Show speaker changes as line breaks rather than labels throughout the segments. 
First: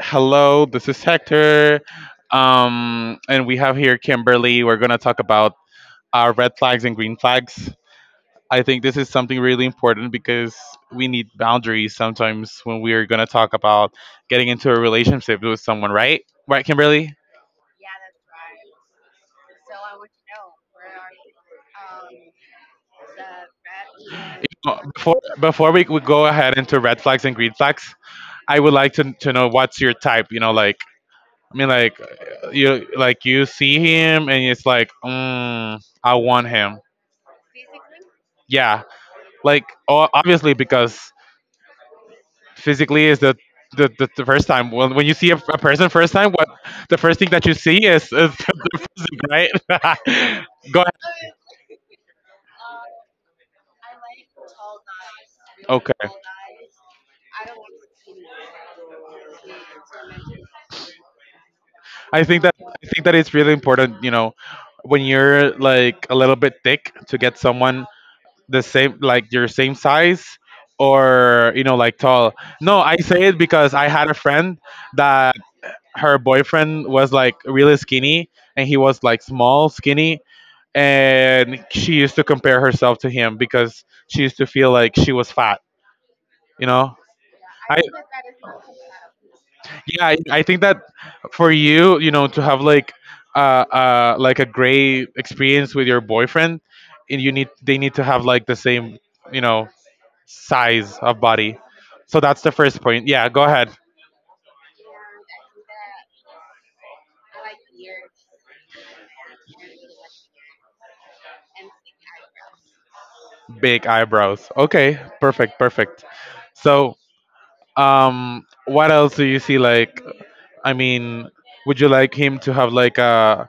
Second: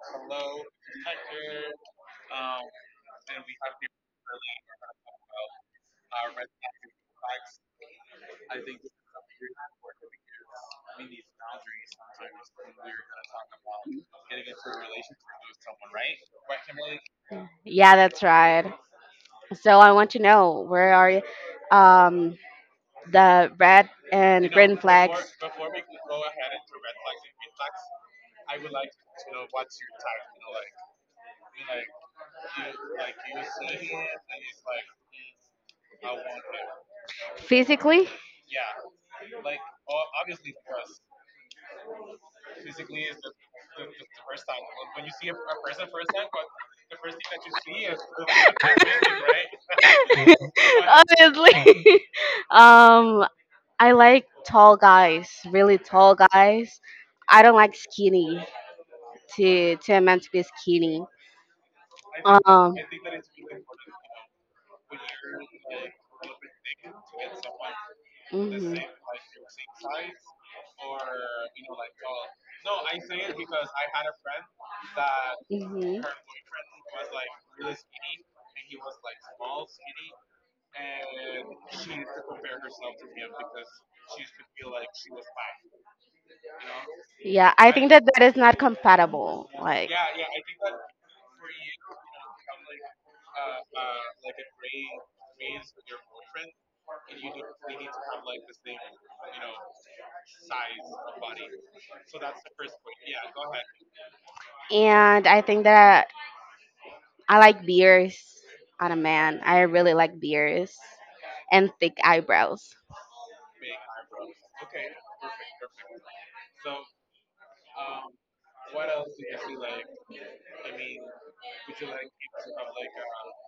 hello. This is Hector, and we have here Kimberly. We're gonna talk about red flags and green flags. I think this is something really important because we need boundaries sometimes when we are gonna talk about getting into a relationship with someone, right? Right, Kimberly.
Yeah, that's right. So I want to know where are um, the red and green
Uh, Before
flags
before we, we go ahead into red flags and green flags, I would like to know what's your type. You know, like I mean, like you like you see him and it's like, I want him.
physically?
Yeah, like obviously because physically is the the first time when you see a person first time, what the first thing that you see is the physique, right? Go ahead.
Obviously. um, I like tall guys, really
Okay.
tall guys. I don't like skinny to a man to be skinny.
I think that
Um,
I think that it's really important, you know, when you're like a little bit thick to get someone the
mhm,
same like your same size or you know like tall. No, I say it because I had a friend that
mhm.
her boyfriend was like really skinny and he was like small skinny, and she used to compare herself to him because she used to feel like she was fat, you know.
Yeah, I
i
think that that is not compatible. Like,
I think that for you, you know, to have like a great experience with your boyfriend, and you need they need to have like the same, you know, size of body. So that's the first point. Yeah, go ahead.
and I think that I like beers on a man. I really like beers and thick eyebrows.
Big eyebrows. Okay, perfect, perfect. So, what else do you see? Like, I mean, would you like him to have like a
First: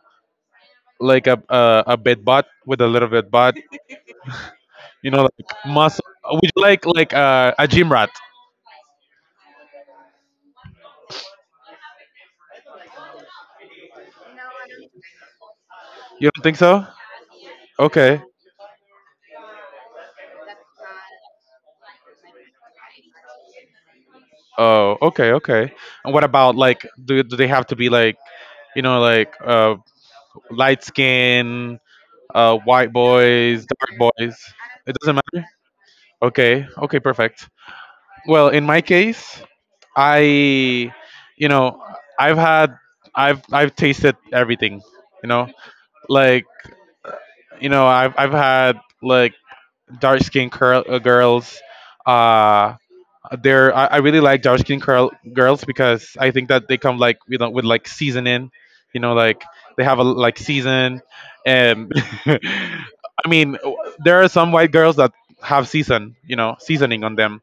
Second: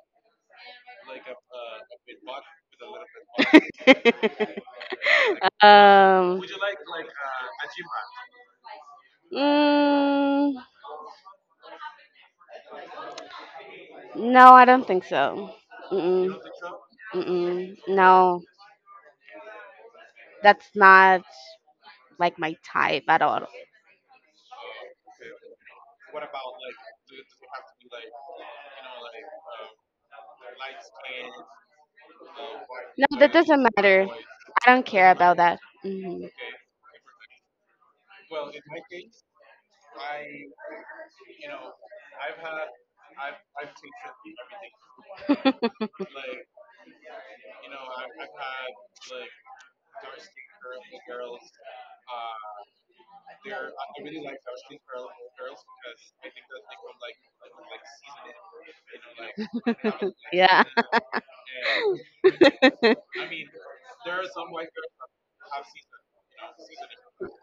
like a bit butt with a little bit butt? You know, like muscle.
Um,
Would you like a gym rat?
mm, no, I don't think so.
You
Mm-mm.
don't think so?
Mm-mm,
Okay.
no, that's not like my type at all.
Oh, okay, okay. And what about like, do do they have to be like, you know, like light skin, white
No, that doesn't
boys, dark
matter.
boys.
I don't
It
care
doesn't
about
matter.
that. Mm-hmm.
Okay, okay, perfect. Well, in my case, I, you know, I've had, I've tasted everything. You know, like, you know, I've had like dark skinned curl, girls. Uh, they're I really like dark skin curl, girls because I think that they come like you know with like seasoning, you know like they have a like
Yeah.
season, and I mean there are some white girls that have season, you know, seasoning on them.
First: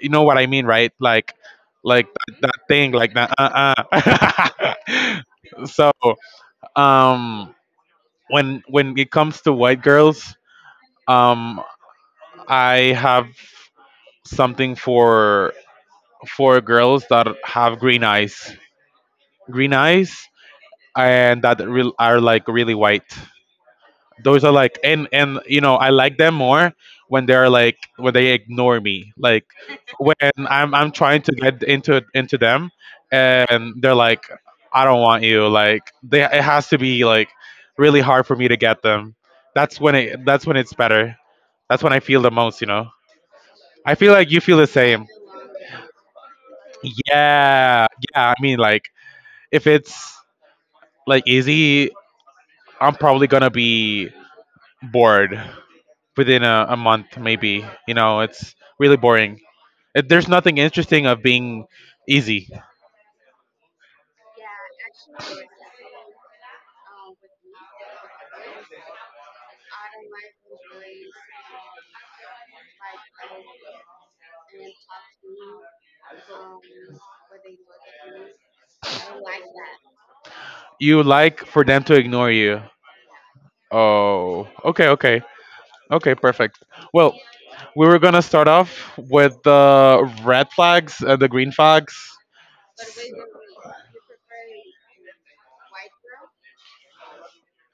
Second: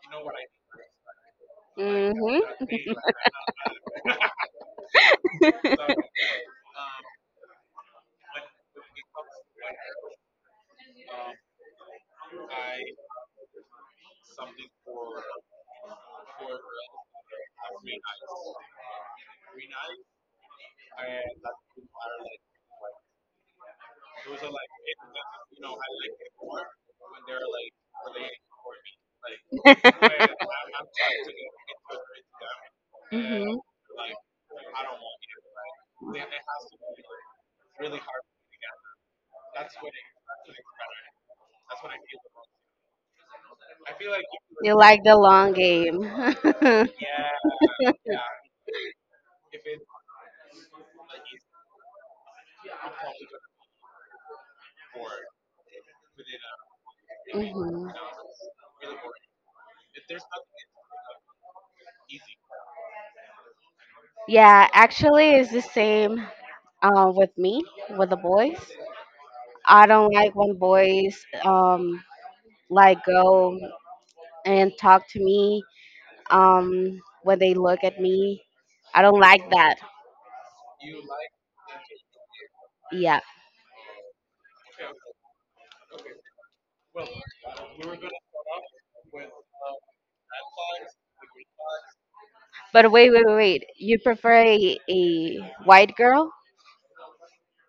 You know what I mean, right? Like
Mhm.
that thing like that. So um, when it comes to white girls, um, I have something for girls that have green eyes, and that real are like really white. Those are like, and you know, I like them more when they're like when they ignore me, like when I'm trying to get into them,
Mhm.
and they're like, I don't want you. Like they, it has to be like really hard for me to get them. That's when it's better. That's when I feel the most. You know, I feel like you feel the
You
same.
like the long game.
Yeah, yeah. I mean, like if it's like easy, I'm probably gonna be bored within a month, maybe.
Mhm.
You know, it's really boring. There's nothing interesting of being easy.
Yeah, actually, it's the same with me with the boys. I don't like when boys um like go and talk to me when they look at me. I don't like that.
You like for them to ignore you.
Yeah.
Oh, okay, okay, okay, perfect. Well, we were gonna start off with the red flags, the green flags,
But wait, wait, wait, wait. You prefer a white girl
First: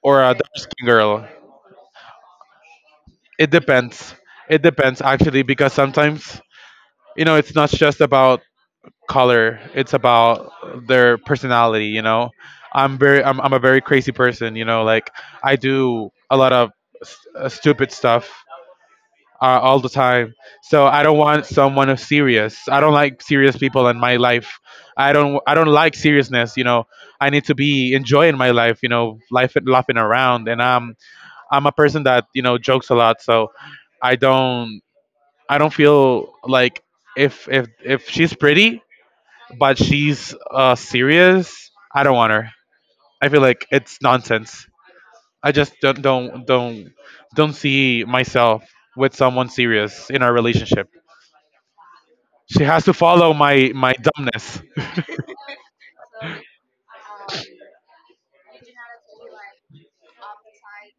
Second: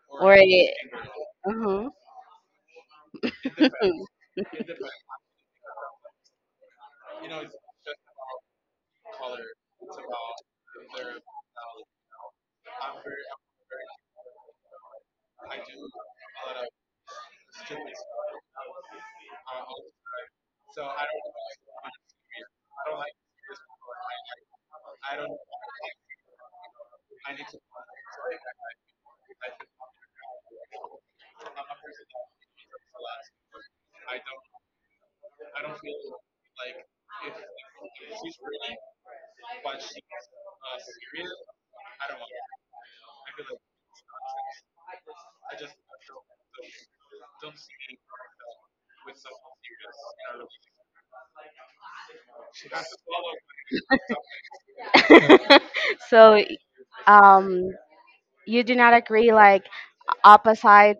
or
or
a
a
dark skin girl.
uh
It depends. It depends actually because sometimes you know it's not just about color. It's about their personality. You know, I'm a very crazy person. You know, like I do a lot of stupid stuff all the time. So I don't want someone who's serious. I don't like serious people in my life. I don't like seriousness. You know, I need to be enjoying my life. You know, life and laughing around. And I'm a person that you know jokes a lot. So I don't I don't feel like if she's pretty but she's serious, I don't want her. I feel like it's nonsense. I just don't see myself with someone serious in our relationship. She has to follow my my dumbness.
So, um you do not agree, like opposite,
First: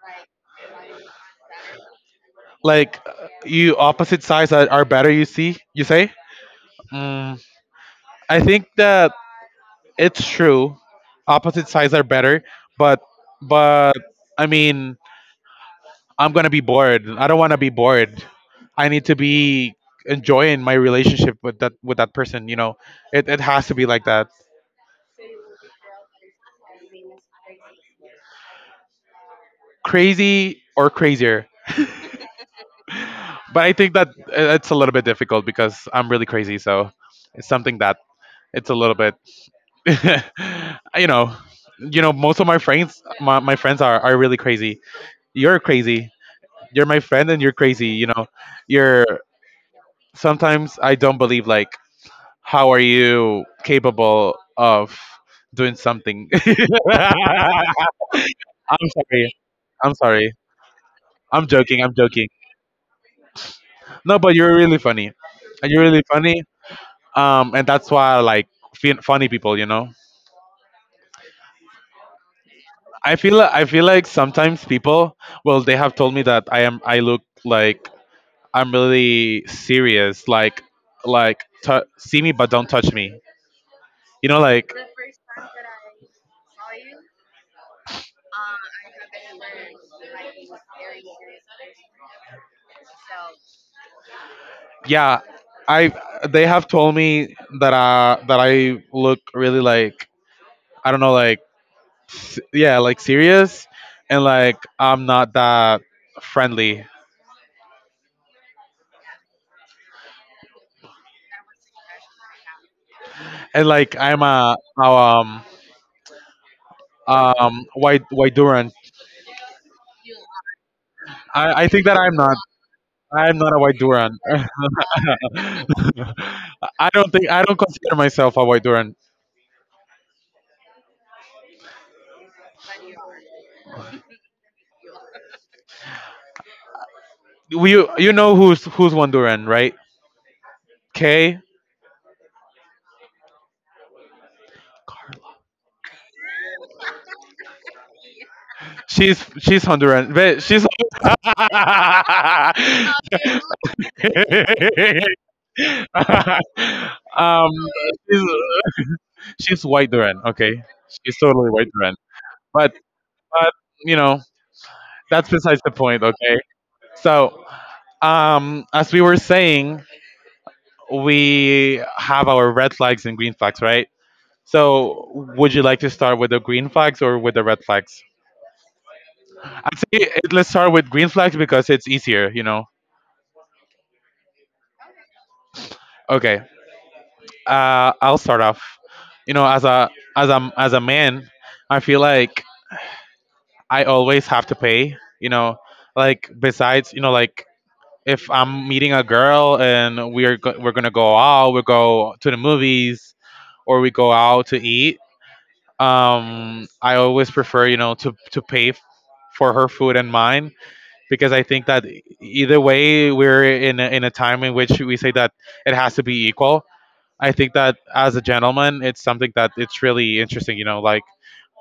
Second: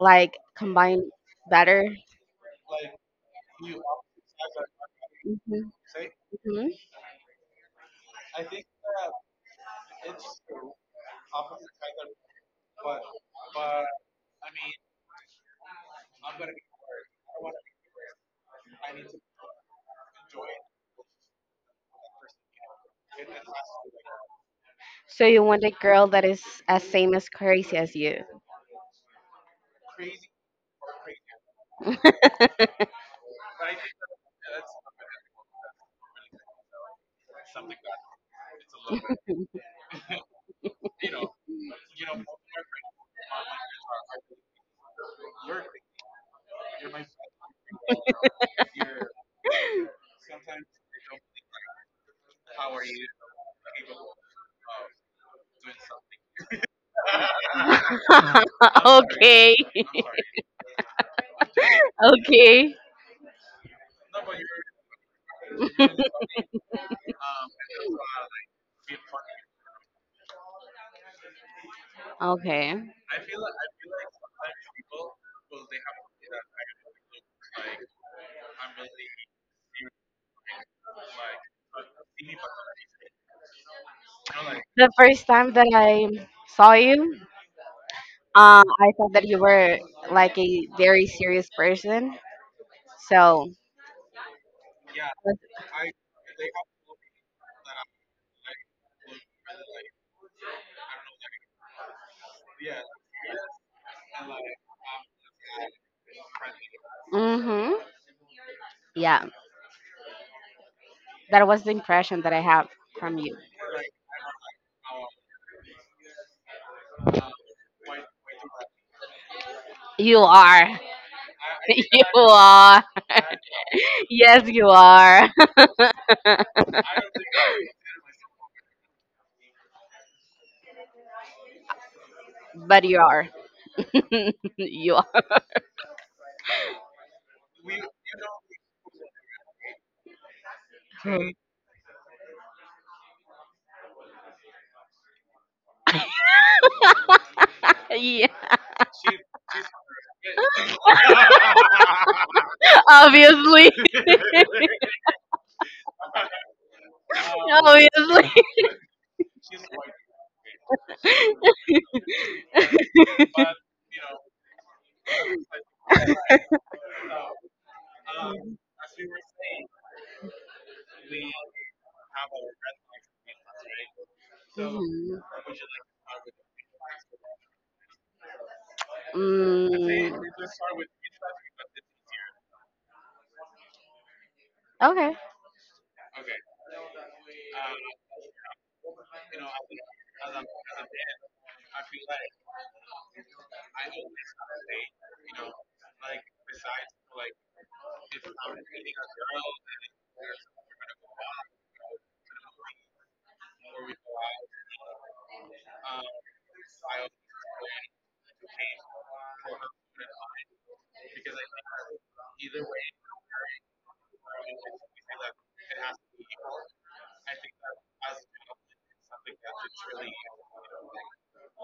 like combine better.
Like you opposite sides are better. You see,
hmm
you say.
hmm
Mm, I think that it's true. Opposite sides are better, but but I mean I'm gonna be bored. I don't want to be bored. I need to be enjoying my relationship with that person. You know, it has to be like that,
So you want a girl that is as same as crazy as you.
crazy or crazier. But I think that it's a little bit difficult because I'm really crazy. So it's something that it's a little bit, you know, you know, most of my friends, my friends are really crazy. You're crazy. You're my friend and you're crazy. You know, you're sometimes I don't believe like how are you capable of doing something? I'm sorry.
Okay,
I'm sorry. I'm joking. I'm joking.
okay,
No, but you're really funny. You're really funny. And that's why I like funny people. You know,
okay.
I feel like sometimes people, well, they have told me that I look like I'm really serious. Like see me but don't touch me. You know, like
The first time that I saw you, I thought that you were like a very serious person. So,
yeah, I they have told me that that I look really like I don't know like yeah like serious, and like I'm not that friendly,
mm-hmm, yeah, that was the impression that I have from you.
and like I'm a, um, white white duran.
You are.
i i
You
think that I'm not,
are.
I'm not a white duran.
Yes, you are.
I don't think, I don't consider myself a white duran.
But you are. You are.
You know who's who's one duran, right? Kay.
Yeah,
She's Honduran, but she's.
obviously.
Um, she's
Obviously.
she's white Duran. Okay, she's totally white Duran. But but you know that's besides the point. Okay, so as we were saying, we have our red flags and green flags, right? So
Mhm.
would you like to start with the green flags or with the red flags? I'd say
Mm,
let's start with green flags because it's easier. You know.
okay.
Okay. Uh, I'll start off. You know, as a as a man, I feel like I always have to pay. You know, like besides, you know, like if I'm meeting a girl and we're we're gonna go out, we go to the movies or we go out to eat. I always prefer, you know, to pay for her food and mine because I think that either way we're in a time in which we say that it has to be equal. I think that as a gentleman, it's something that it's really interesting. You know, like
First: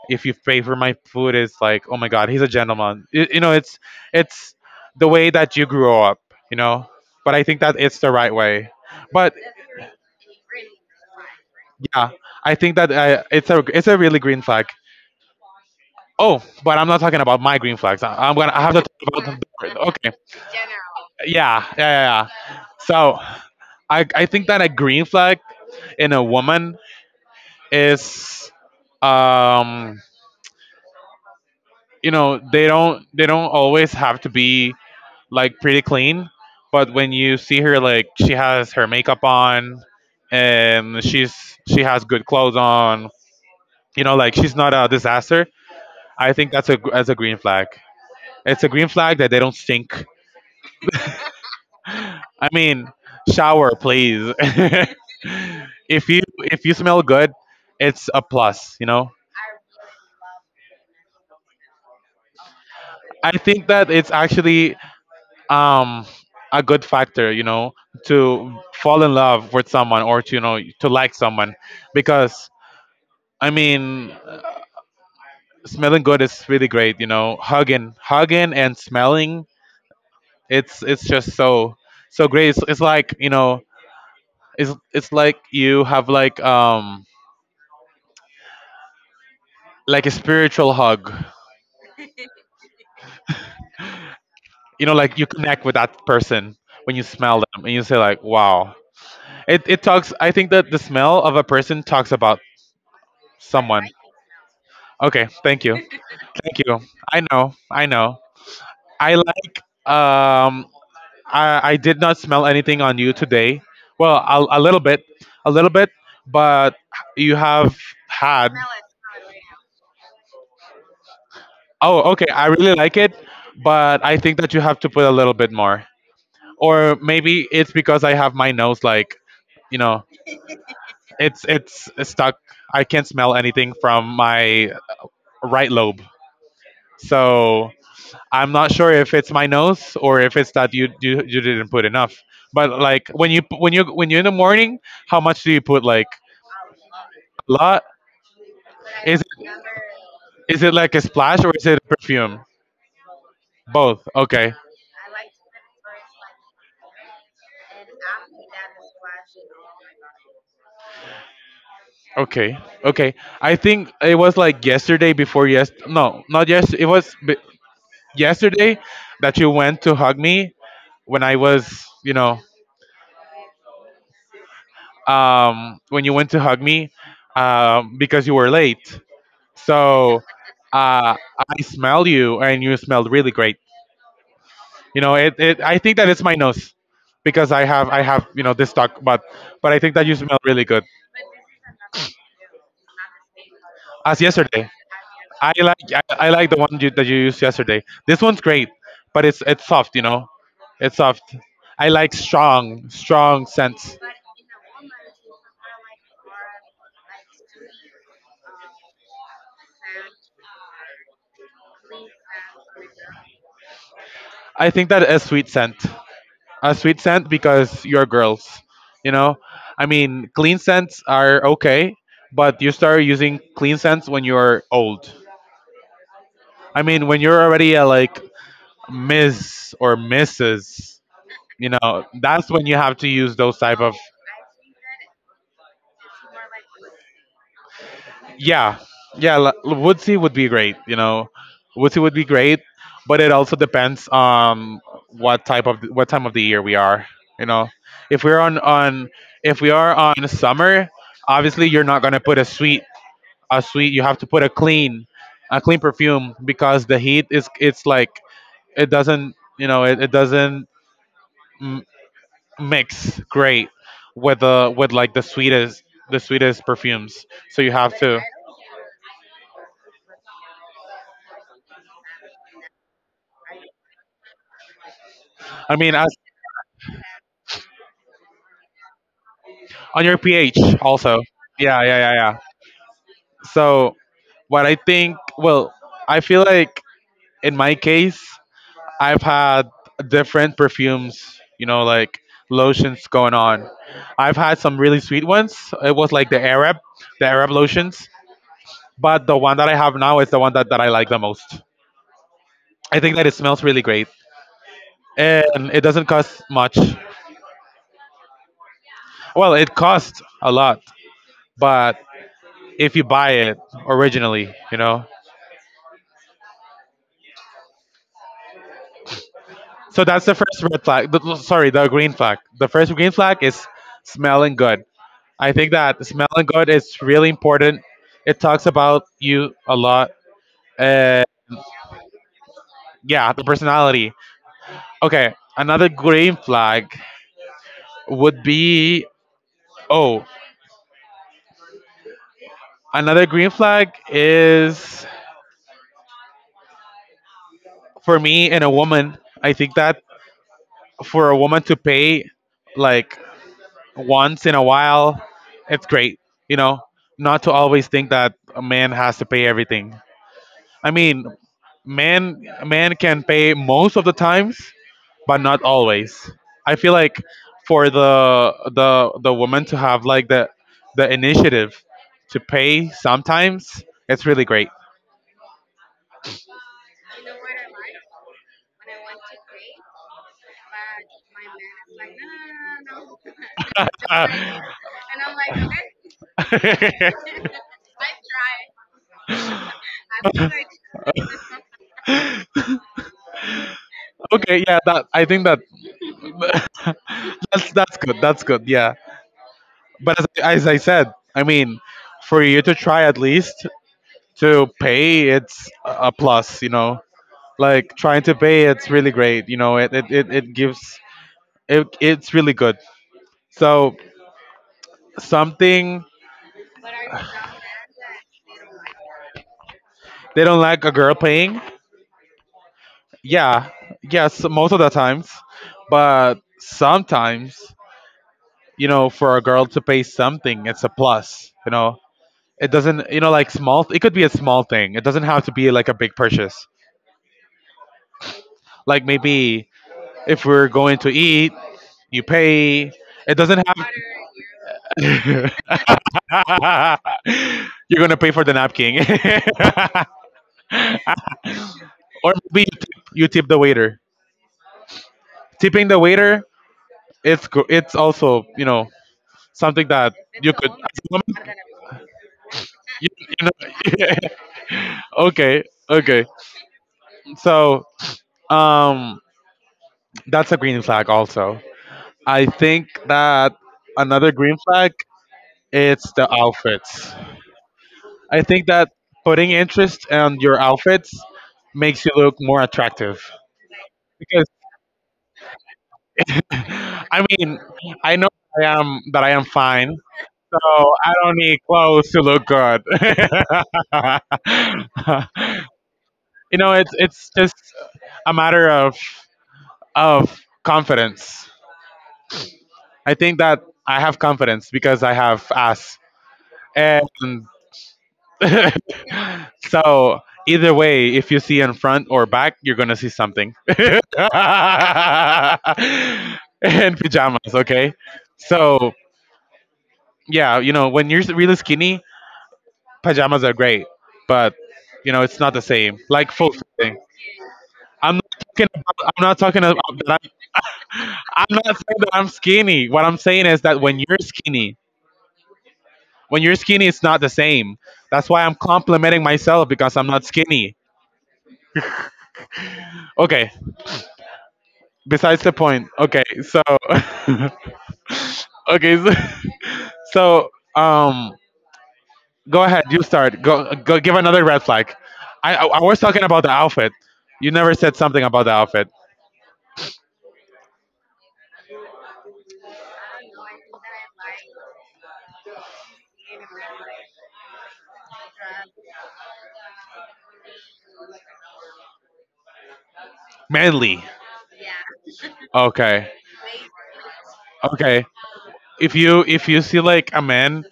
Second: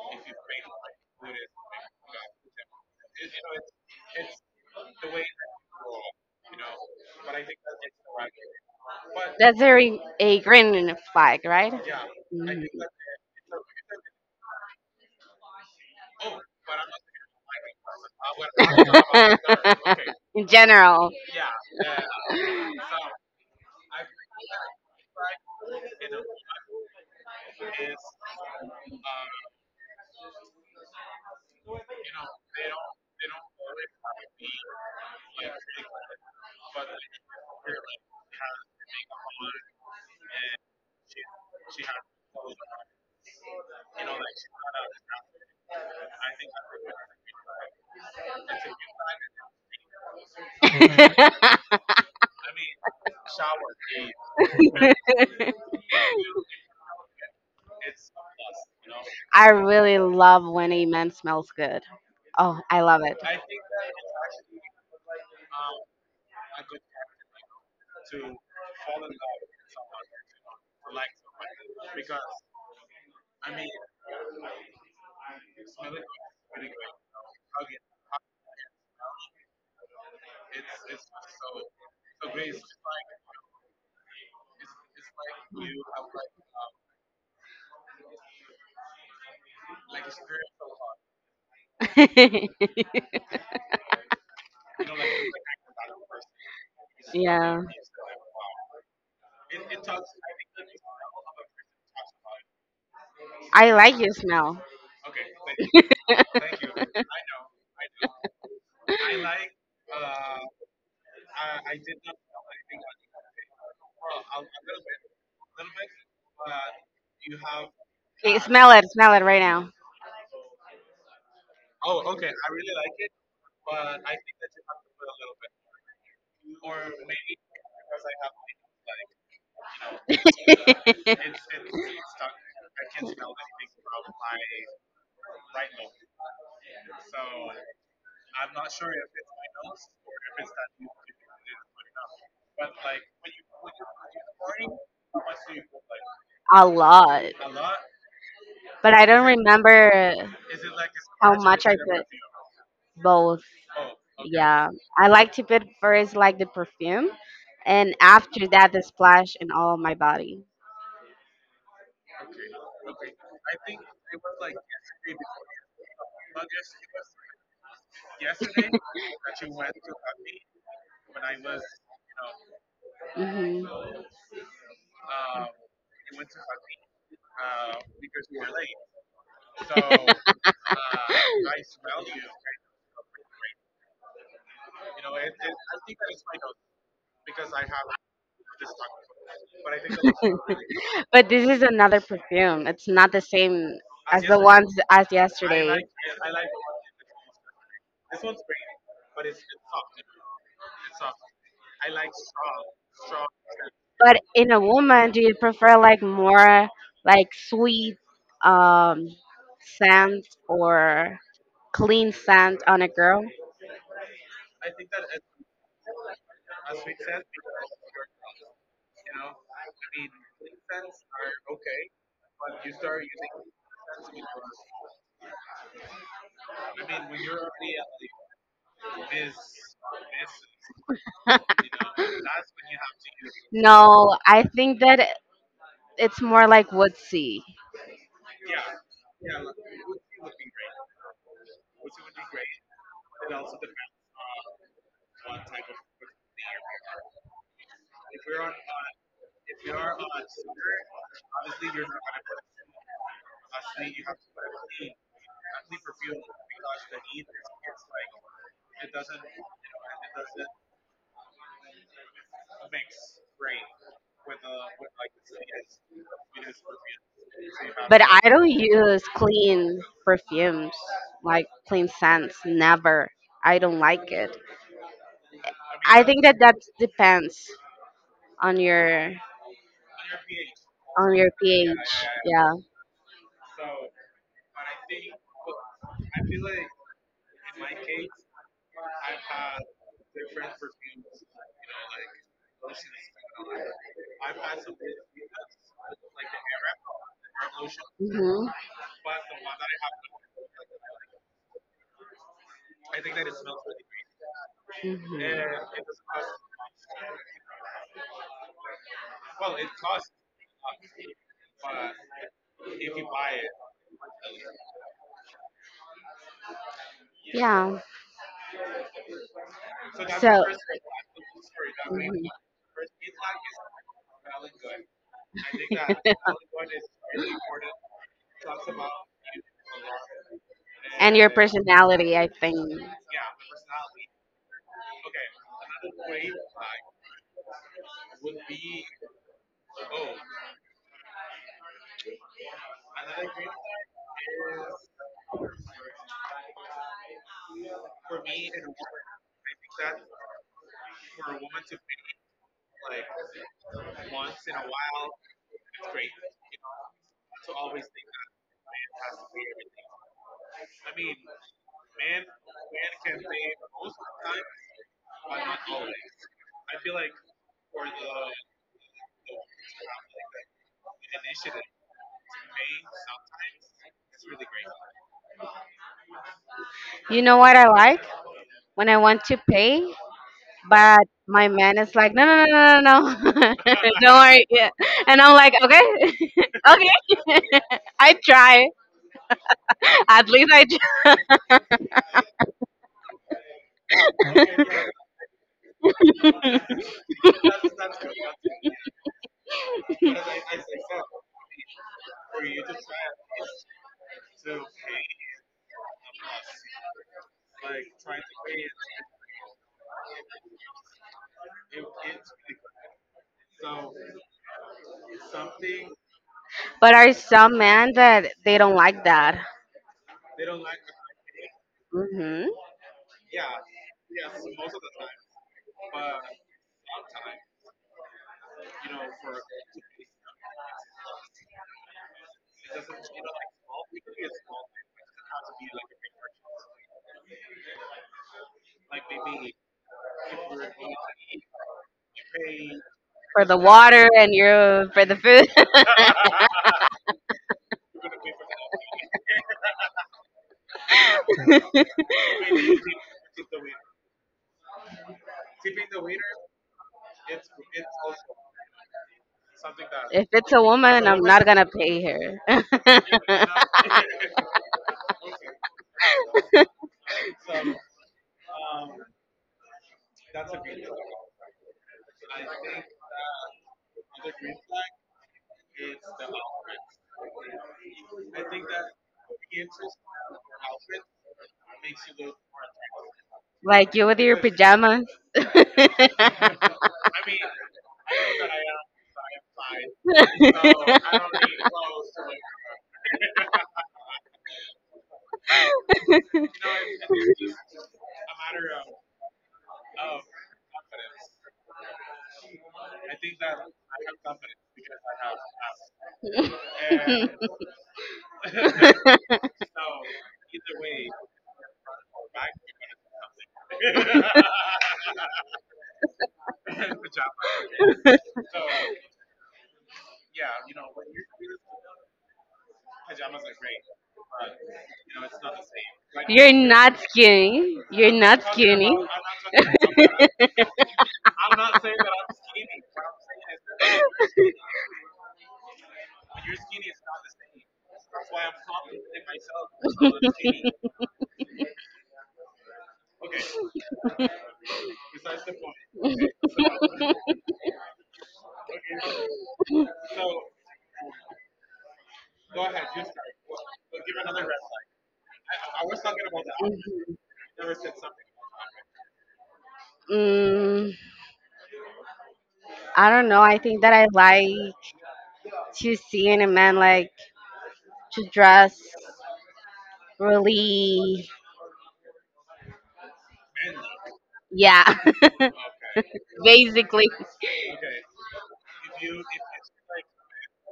if you pay for my food, it's like, oh my god, he's a gentleman. You know, it's the way that you grew up. You know, but I think that it's the right way. But
That's a, re- a green flag, right?
yeah, I
Mhm.
think that it's a really green flag. Oh, but I'm not talking about my green flags. I'm gonna I have to talk about the, okay.
In general.
Yeah. So I think that a green flag in a woman is um, you know they don't always have to be like pretty clean, but when you see her like she has her makeup on and she's she has good clothes on, you know like she's not a disaster. I think that's a green flag. It's a green flag that they don't stink. I mean, shower please. If you if you smell good, it's a plus, you know.
I really love when a man smells good. Oh, I love it.
I think that it's actually um, a good factor, you know, to fall in love with someone, or to you know to like someone, because I mean smelling good is really great, you know, hugging and smelling, it's just so so great. It's like you know, it's like you have like um, like a spiritual hug, you know, like you connect with that person when you smell
Yeah.
them and you say like wow. It talks. I think that the smell of a person talks about
I
someone.
like your smell.
Okay, thank you. Thank you. I know. I know. I like. Um, I did not smell anything on you today. Well, a little bit, but you have
Okay,
had.
smell it right now.
Oh, okay. I really like it, but I think that you have to put a little bit more. Or maybe it's because I have my nose like you know, it's stuck. I can't smell anything from my right lobe. So I'm not sure if it's my nose or if it's that you didn't put enough. But like when you when you when you're in the morning, how much do you put? Like
A lot.
a lot?
But I
Is
don't remember
is it like a
how
splash or is
much I
it a
put.
perfume?
Both.
Both. Okay.
Yeah. I like to put first like the perfume and after that the splash in all my body.
Okay. Okay. I think it was like yesterday before yes. No, not yes. It was b- yesterday that you went to hug me when I was,
Hmm.
when you went to hug me because you were late. So uh, I smell you, and you smelled really great. You know, it, it. I think that it's my nose because I have you know this talk, but I think that you smell really good
But this is another perfume. It's not the same
as
as the
yesterday.
ones as
I like
yesterday.
I like the one that you used yesterday. This one's great, but it's soft. You know, it's soft. I like strong scents.
But in a woman, do you prefer like more like sweet um scent or clean scent on a girl?
I think that a sweet scent. A sweet scent because you're girls. You know, I mean, clean scents are okay, but you start using clean scents when you're old. I mean, when you're already a like Miss or Mrs. You know, that's when you have to use those type of
No, I think that it's more like woodsy.
yeah, yeah, woodsy would be great, you know, woodsy would be great, but it also depends on what time of the year we are, you know, if we're on if we are on summer, obviously you're not going to put a sweet, you have to put a clean, a clean perfume because the heat is it's like it doesn't, you know, it doesn't m- mix great with the with like the sweetest, the sweetest perfumes, so you have
But
to
I don't use clean perfumes, like clean scents, never. I don't like it.
I mean
I
as
think that that depends on your
on your pH
on
also.
your
Yeah,
pH.
yeah, yeah, yeah.
Yeah.
So what I think, well, I feel like in my case, I've had different perfumes, you know, like lotions going on. I've had some really sweet ones. It was like the Arab lotions.
Mhm.
But the one that I have now is the one that I like the most. I think that it smells really great.
Mhm.
And it doesn't cost much. Well, it costs a lot, but if you buy it originally, you know.
Yeah.
So that's the
So.
first red flag. The, sorry, the green
Mhm.
flag. The first green flag is smelling good. I think that smelling good is really important. It talks about you a lot.
And
Uh,
your personality, I think.
yeah, the personality. Okay, another green flag would be oh, another green flag is for me and a woman. I think that for a woman to pay like once in a while, it's great. You know, not to always think that a man has to pay everything. I mean, man can pay most of the times, but not always. I feel like for the woman to have like the initiative to pay sometimes, it's really great.
You know what I like when I want to pay, but my man is like, no, no, no, no, no, no. Don't worry. Yeah. And I'm like, okay, okay. I try. At least I.
Okay, yeah, that I think that that's good. That's good. Yeah, but as I said, I mean, for you to try at least to pay, it's a plus, you know, like trying to pay, it's really great, you know, it gives it's really good so something
But are some men that they don't like that?
they don't like a girl paying,
Hmm.
yeah, yes, most of the times, but sometimes, you know, for a girl to pay something, it's a plus, you know, it doesn't, you know, like small, it could be a small thing, it doesn't have to be like a big purchase, like maybe if we're going to eat, you pay, it
For the
doesn't
water and you for the food.
have. You're gonna pay for the napkin, or maybe you tip the waiter. Tipping the waiter, it's also, you know, something that
If it's
you
a
could. As
woman,
a
I'm not
woman,
gonna pay her.
you- okay, okay. So um, that's a green flag. Also, I think that another green flag, it's the outfits. I think that putting interest on your outfits makes you look more attractive.
Like you with your pajamas.
I mean, I know I am that I am fine, so I don't need clothes to look good. You know, it's just a matter of confidence. I think that I have confidence because I have ass, and so either way, if you see in front or back, you're gonna see something. And pajamas, okay? So yeah, you know, when you're really skinny, pajamas are great, but you know it's not the same. Like
You're
fulfilling.
not skinny. You're
I'm not
not skinny.
I'm not talking about that. I'm not saying that I'm skinny. What I'm saying is that when you're skinny, it's not the same. That's why I'm complimenting myself because I'm not skinny. Okay. Besides the point. Okay. So. Okay. So, so um, go ahead. You start. Go. Give another red flag. I was talking about the outfit. You never said something about the outfit.
Mm, I don't know. I think that I like to see in a man like to dress really.
Manly.
Yeah,
Okay.
basically.
Okay. If you see like a man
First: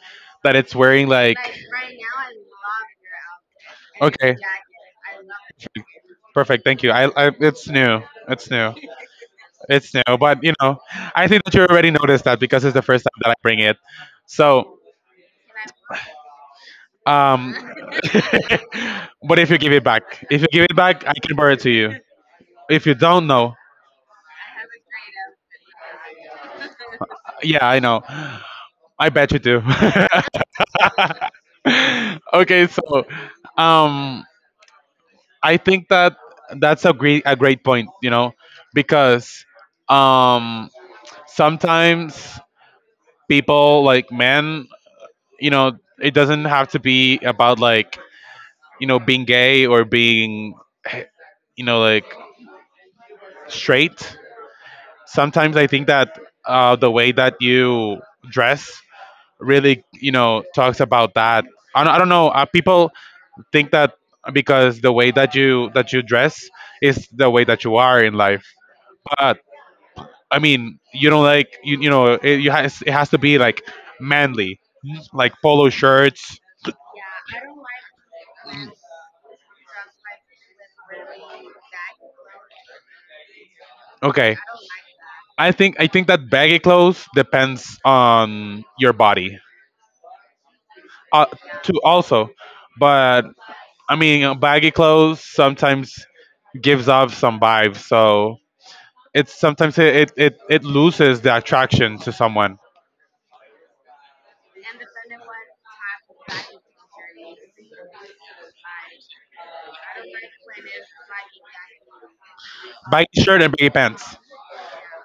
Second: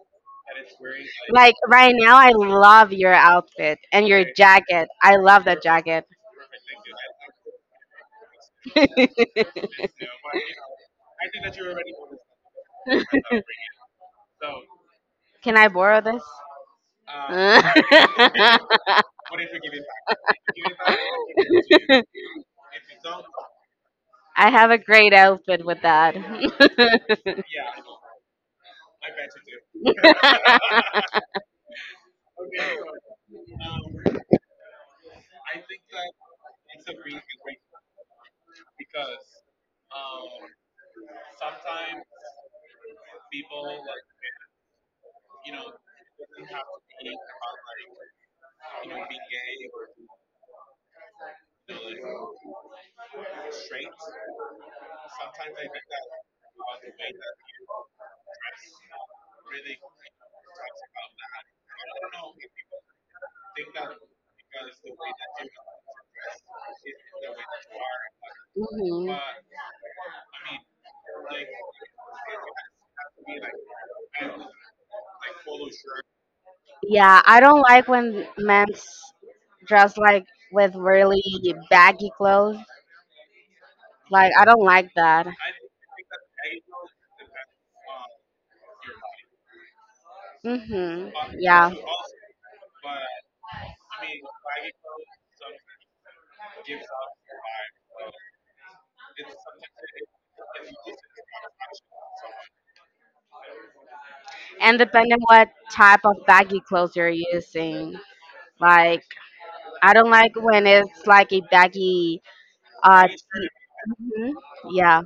that it's wearing
Like
like
right now, I love your outfit and your
Okay.
jacket. I love that jacket.
Perfect. Thank you. I it's new. It's new. It's new. But you know, I think that you already noticed that because it's the first time that I bring it. So
Can I borrow this?
um but if you give it back. If you give it back, I can borrow it to you.
I
If you don't know,
have a great outfit with that.
yeah, I know. I bet you do. Okay, so um I think that that's a great point, you know, because um, sometimes people like men, you know, it doesn't have to be about like you know being gay or being you know like straight. Sometimes I think that the way that you dress really you know talks about that. I don't know. People think that because the way that you dress is the way that you are in life.
Mhm.
I mean, you don't like you know, you has it has to be like manly, like polo shirts.
Yeah, I don't like when men dress like with really baggy clothes. Like
Okay,
I don't like that.
I think that baggy clothes depends on your body,
Mhm.
uh,
Yeah.
too also, but I mean, baggy clothes sometimes gives off some vibes, so it's sometimes it loses the attraction to someone.
And depending what type of baggy clothes you're using. Like I don't like when it's like a baggy
Baggy shirt
t-
and baggy pants.
Mhm. Yeah.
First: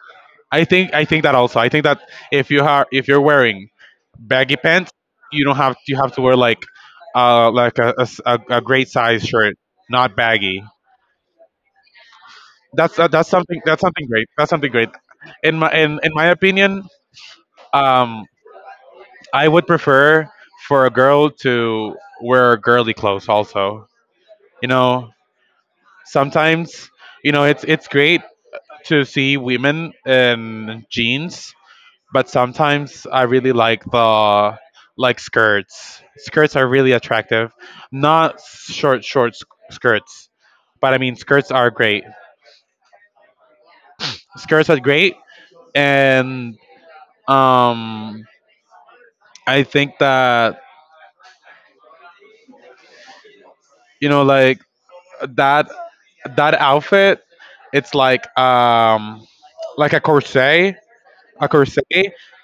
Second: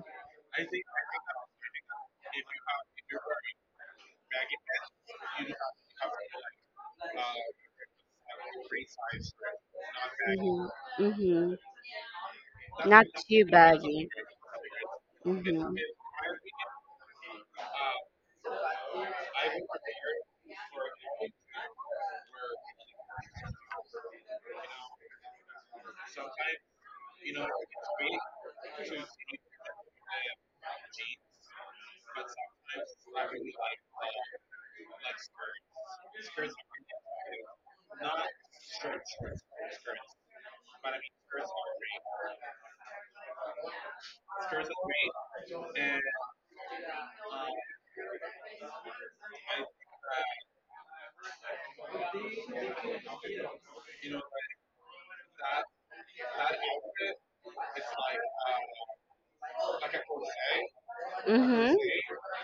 I think that also. I think that if you are if you're wearing baggy pants, you don't have you have to wear like a great size shirt, not baggy.
Mhm. Mhm. Not too
That's something
baggy.
great. That's something great. In
Mhm.
in my opinion, um, I would prefer for a girl to wear girly clothes. Also, you know, sometimes you know it's great to see women in jeans, but sometimes I really like the like skirts. Skirts are really attractive. Not short skirts, but I mean skirts are great. Skirts are great and um I think that you know like that that outfit it's like a
Mhm.
corset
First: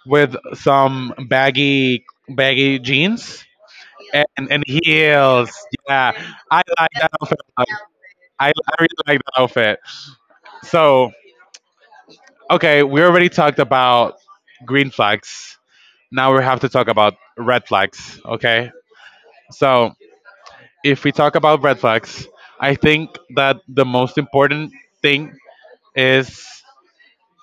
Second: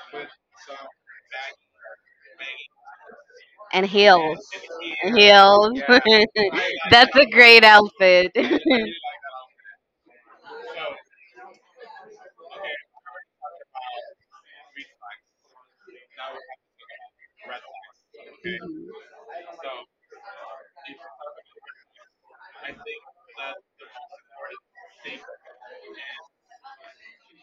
with some baggy jeans
And heels.
and
And
heels.
heels.
Yeah, I like that
That's a
outfit. A
great
lot.
outfit.
I really like that outfit. So, okay, we already talked about green flags. Now we have to talk about red flags. Okay, so if we talk about red flags, I think that the most important thing is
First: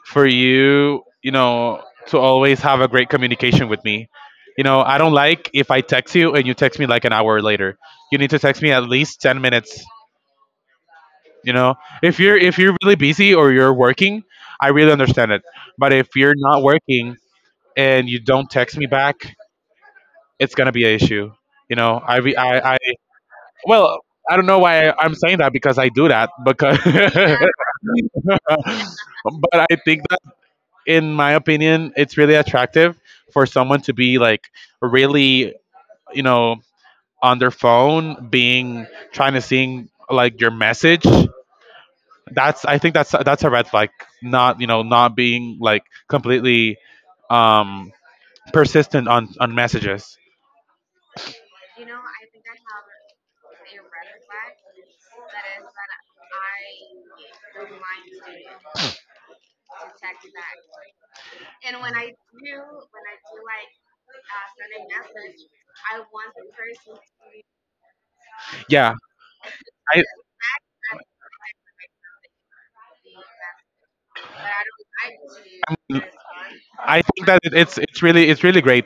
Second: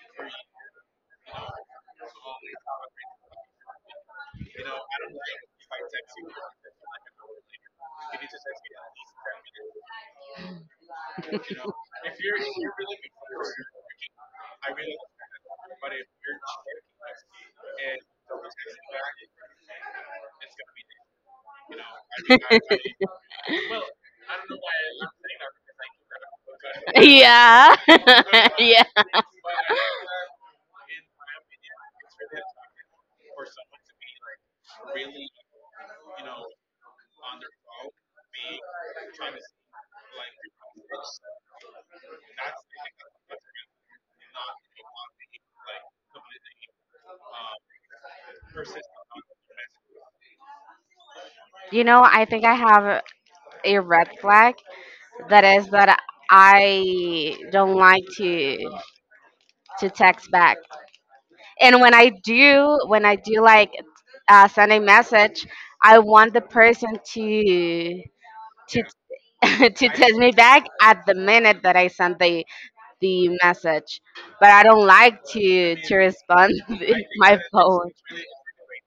for you, you know, to always have a great communication with me. You know, I don't like if I text you and you text me like an hour later. You need to text me at least 10 minutes. You know, if you're really busy or you're working, I really understand it. But if you're not working and you don't text me back, it's gonna be an issue. You know, I well, I don't know why I'm saying that because I do that because.
Yeah. Yeah.
But I think that, in my opinion, it's really attractive for someone to be like really, you know, on their phone, being trying to seeing like your message, that's I think that's a red flag. Not you know not being like completely um, persistent on messages.
You know, I think I have a red flag that is that I don't like to text back. And when I do like, send a message, I want the person to
Yeah,
to
I
text me back at the minute that I send the message. But I don't like to respond with
think
my
that it's
phone.
it's really it's really great.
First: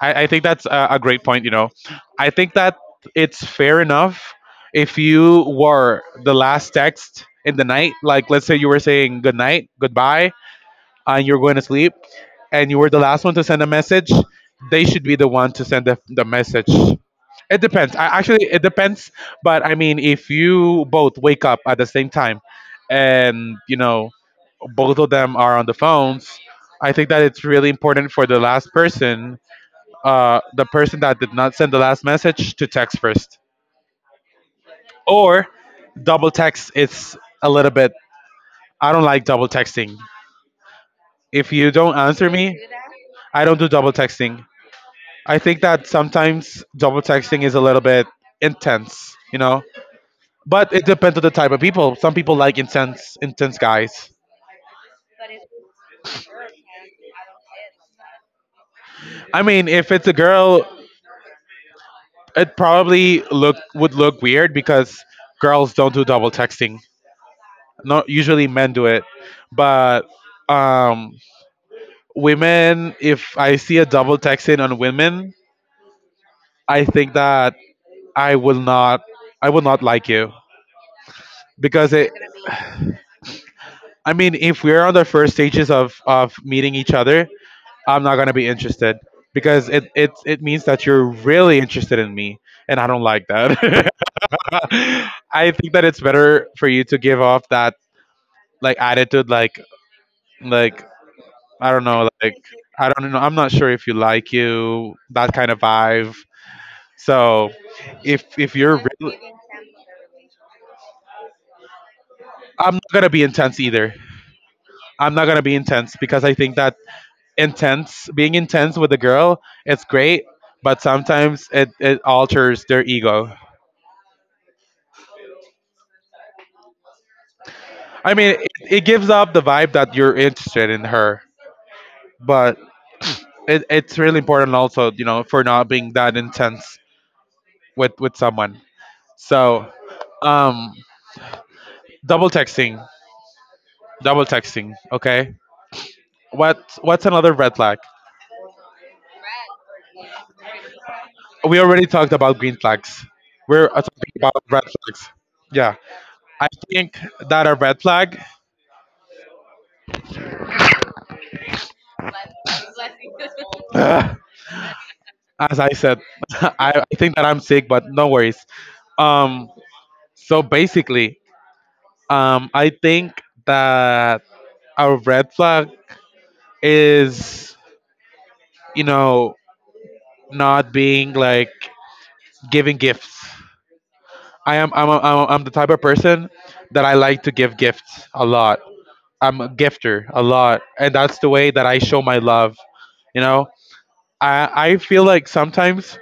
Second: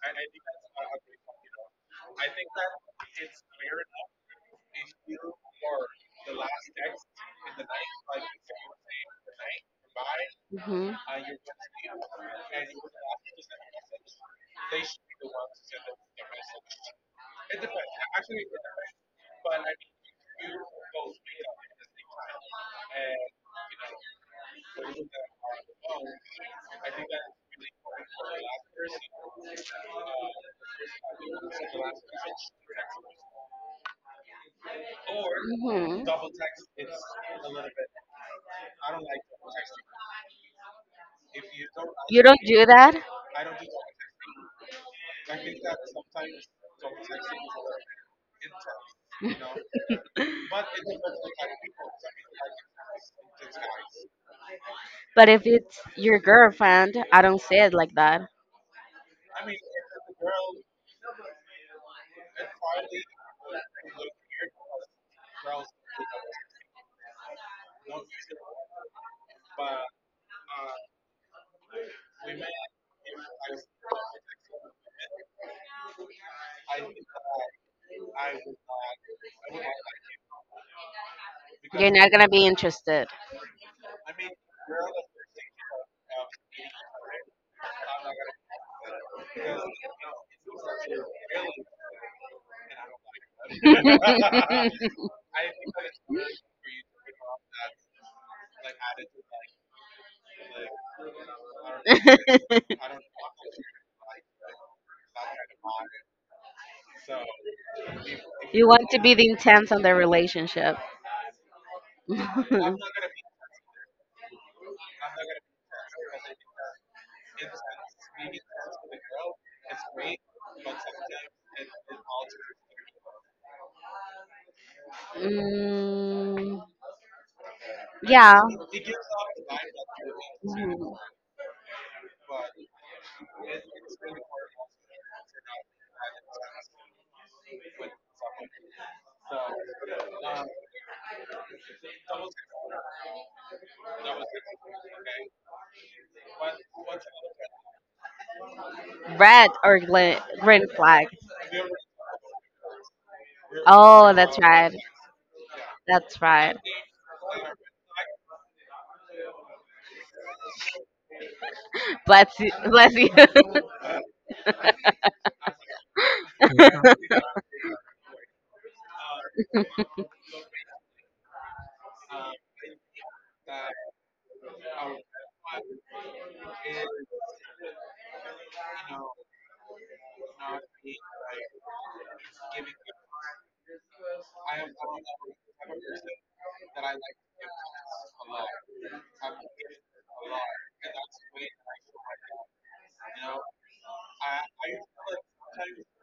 I think that's a great point. You know, I think that it's fair enough if you were the last text in the night. Like let's say you were saying good night, goodbye,
Hmm.
and you're going to sleep, and you were the last one to send a message. They should be the one to send the message. It depends. I actually it depends, but I mean, if you both wake up at the same time, and you know both of them are on the phones, I think that it's really important for the last person, the person that did not send the last message, to text first. Or double text. It's a little bit. I don't like double texting. If you don't
You
answer
don't
me,
do that,
I don't do double texting. I think that sometimes double texting is a little bit intense. You know, but it depends on the type of people. Some people like intense guys.
but if it's your girlfriend, I don't say it like that.
I mean, if it's a girl, it probably look would look weird because girls don't do double texting. Not usually men do it, but um, women. If I see a double texting on women, I think that I will not, I will not like you
You're
because
not
it.
gonna be interested.
I mean, if we're on the first stages of meeting each other, I'm not gonna be interested because it means that you're really interested in me, and I don't like that. I think that it's better for you to give off that like attitude, like I don't know, like I don't know, I'm not sure if you like you that kind of vibe. So if
You
you're
want to be
really,
the intense on the relationship.
I'm
mm,
not gonna be intense either. I'm not gonna be intense because I think that intense being intense with a girl it's great, but sometimes it alters their ego. I mean
yeah.
it gives up the vibe that you're interested in
Mhm.
her, but it's really important also, you know, for not being that intense with someone. So um double texting, double texting, okay. What what's another red flag?
Red or gla- green flag.
We already talked about green flags. We're
Oh,
talking about
that's
red
right.
flags. Yeah,
That's
I
right.
think that a red flag.
Bless you. Bless you.
As I said, I think that I'm sick, but no worries. Um, so basically, I think that our red flag is, you know, not being like giving gifts. I am I'm, a, I'm, a, I'm the type of person that I like to give gifts a lot. I'm a gifter a lot, and that's the way that I show my love. You know, I feel like sometimes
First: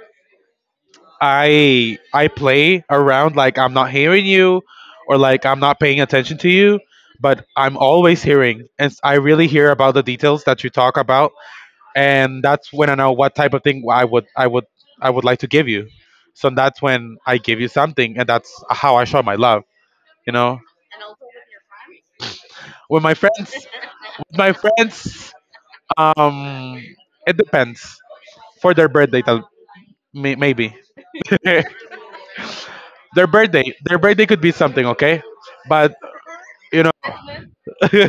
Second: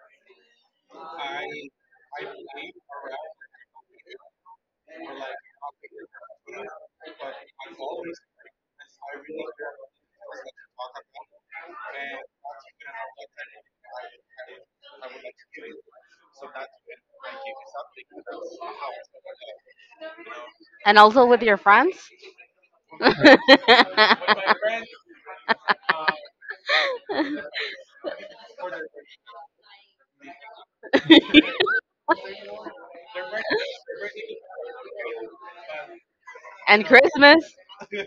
I play around like I'm not hearing you or like I'm not paying attention to you, but I'm always hearing and I really hear about the details that you talk about, and that's when I know what type of thing I would like to give you. So that's when I give you something, and that's how I show my love, you know.
And also with your friends.
With my friends, with my friends, um it depends. For their maybe. Their birthday, their birthday could be something, okay? But you
And
know,
Christmas.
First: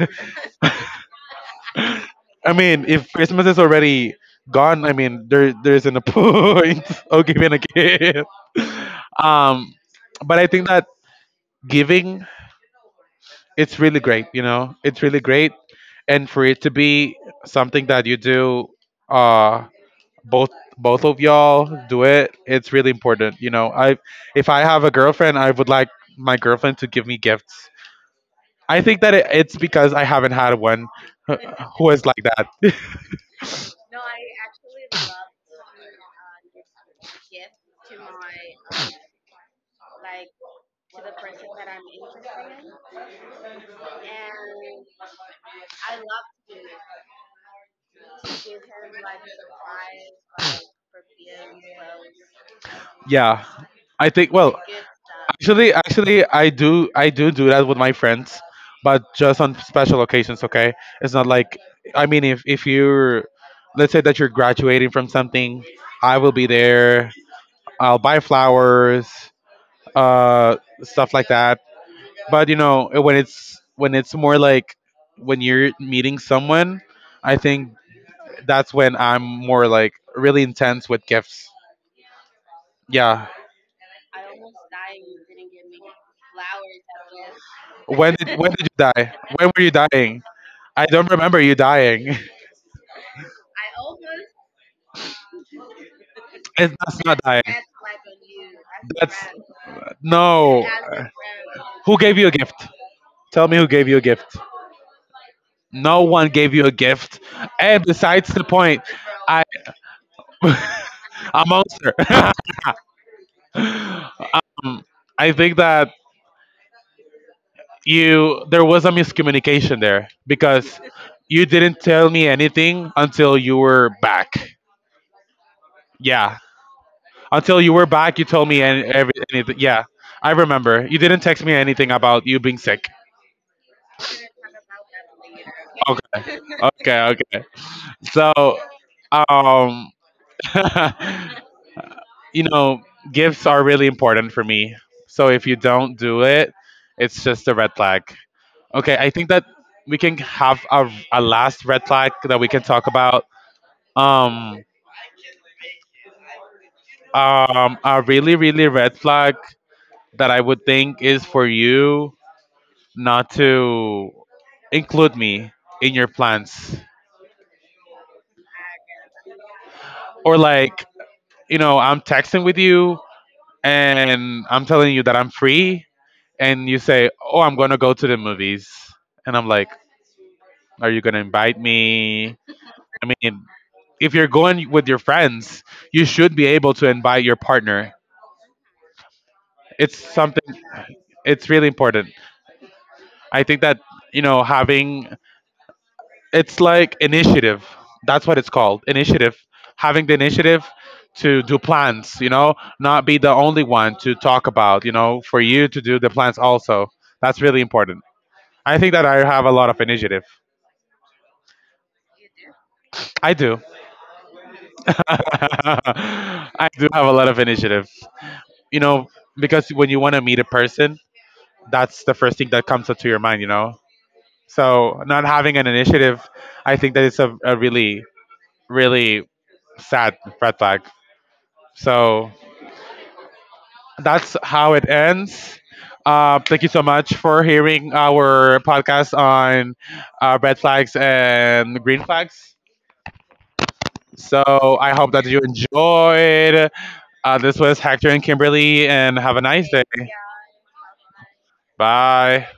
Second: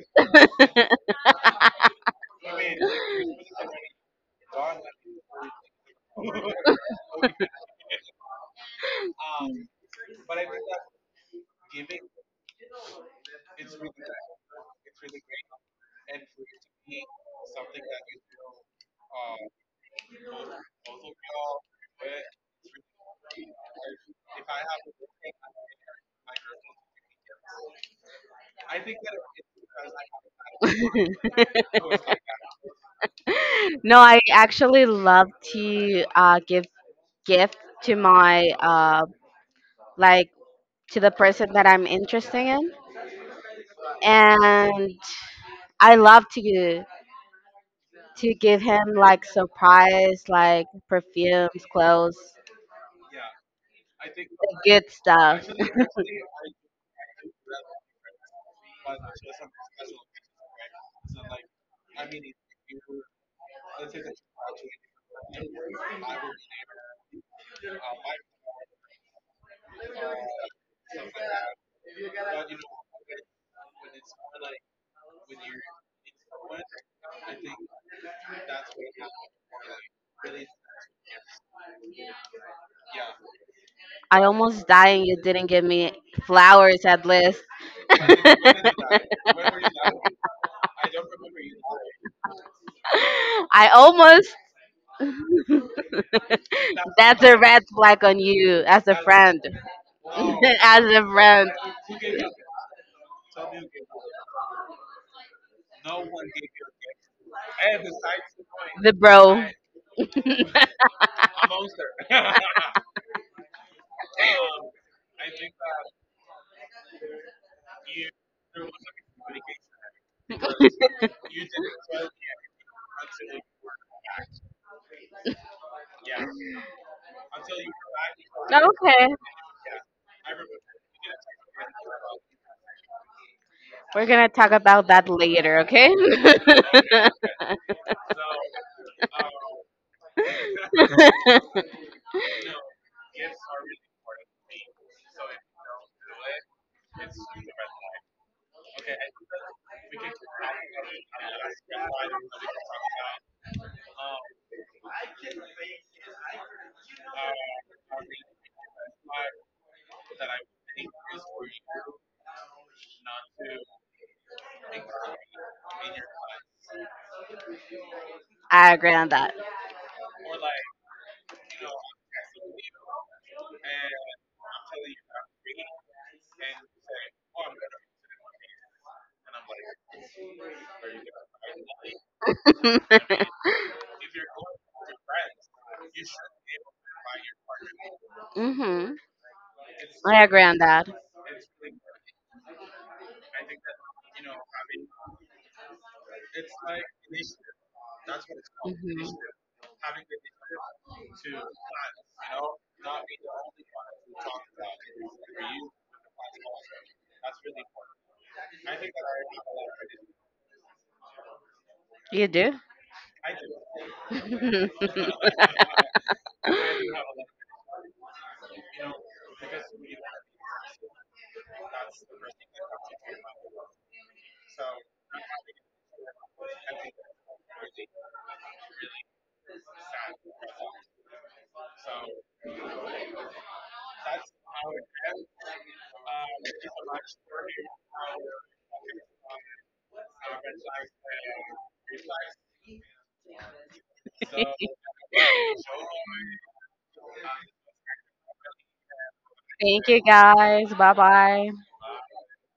I mean if christmas is already gone, I mean there isn't a point of giving a gift. um but I think that giving, it's really great, you know, it's really great. And for it to be something that you do, uh both both of y'all do it, it's really important, you know. I If I have a girlfriend, I would like my girlfriend to give me gifts. I think that it's because I haven't had one who is like that.
No, I actually love to give gift to my like to the person that I'm interested in, and I love to give him like surprise, like perfumes, clothes,
Yeah, I
the
think, well,
good stuff.
actually I do do that with my friends, but just on special occasions, okay. It's not like, I mean, if you're, let's say that you're graduating from something, I will be there, I'll buy flowers, uh stuff like that. But you know, when it's more like when you're meeting someone, I think that's when I'm more like really intense with gifts. Yeah.
I almost dying you didn't give me flowers at least.
When did you die? When were you dying? I don't remember you dying.
I almost.
It's That's not
That's a
dying.
red flag on you as a
That's,
friend.
no.
As a friend.
Who gave you a gift? Tell me who gave you a gift. No one gave you a gift. And besides the point,
The bro.
I a monster. um, I think that you there was a miscommunication there because you didn't tell me anything until you were back. Yeah, until you were back, you told me and
Okay.
every anything. Yeah, I remember. You didn't text me anything about you being sick.
We're going to talk about that later, okay?
Okay, okay, okay. So, um, you know, gifts are really important for me. So if you don't do it, it's just a red flag. Okay, I think that we can have a last red flag that we can talk about. Um, a really, really red flag that I would think is for you not to include me in your plans,
I agree on that.
or like, you know, I'm texting with you and I'm telling you that I'm free, and you say, "Oh, I'm gonna go to the movies," and I'm like, "Are you gonna invite me?" I mean, if you're going with your friends, you should be able to invite your partner.
Hmm.
It's
I
something.
agree on that.
It's really important. I think that, you know, having, it's like initiative. That's what it's called,
Hmm.
initiative. Having the initiative to do plans, you know, not be the only one to talk about, you know, for you to do the plans also. That's really important. I think that I have a lot of initiative.
You do?
I do.
Thank
I do have a lot of initiative. You know, because when you want to meet a person, that's the first thing that comes up to your mind, you know? So, not having an initiative, I think that it's a really, really sad red flag. So, that's how it ends. Thank you so much for hearing our podcast on red flags and green flags. So, I hope that you enjoyed. This was Hector and Kimberly, and have a nice day.
you guys. Bye bye.
Bye.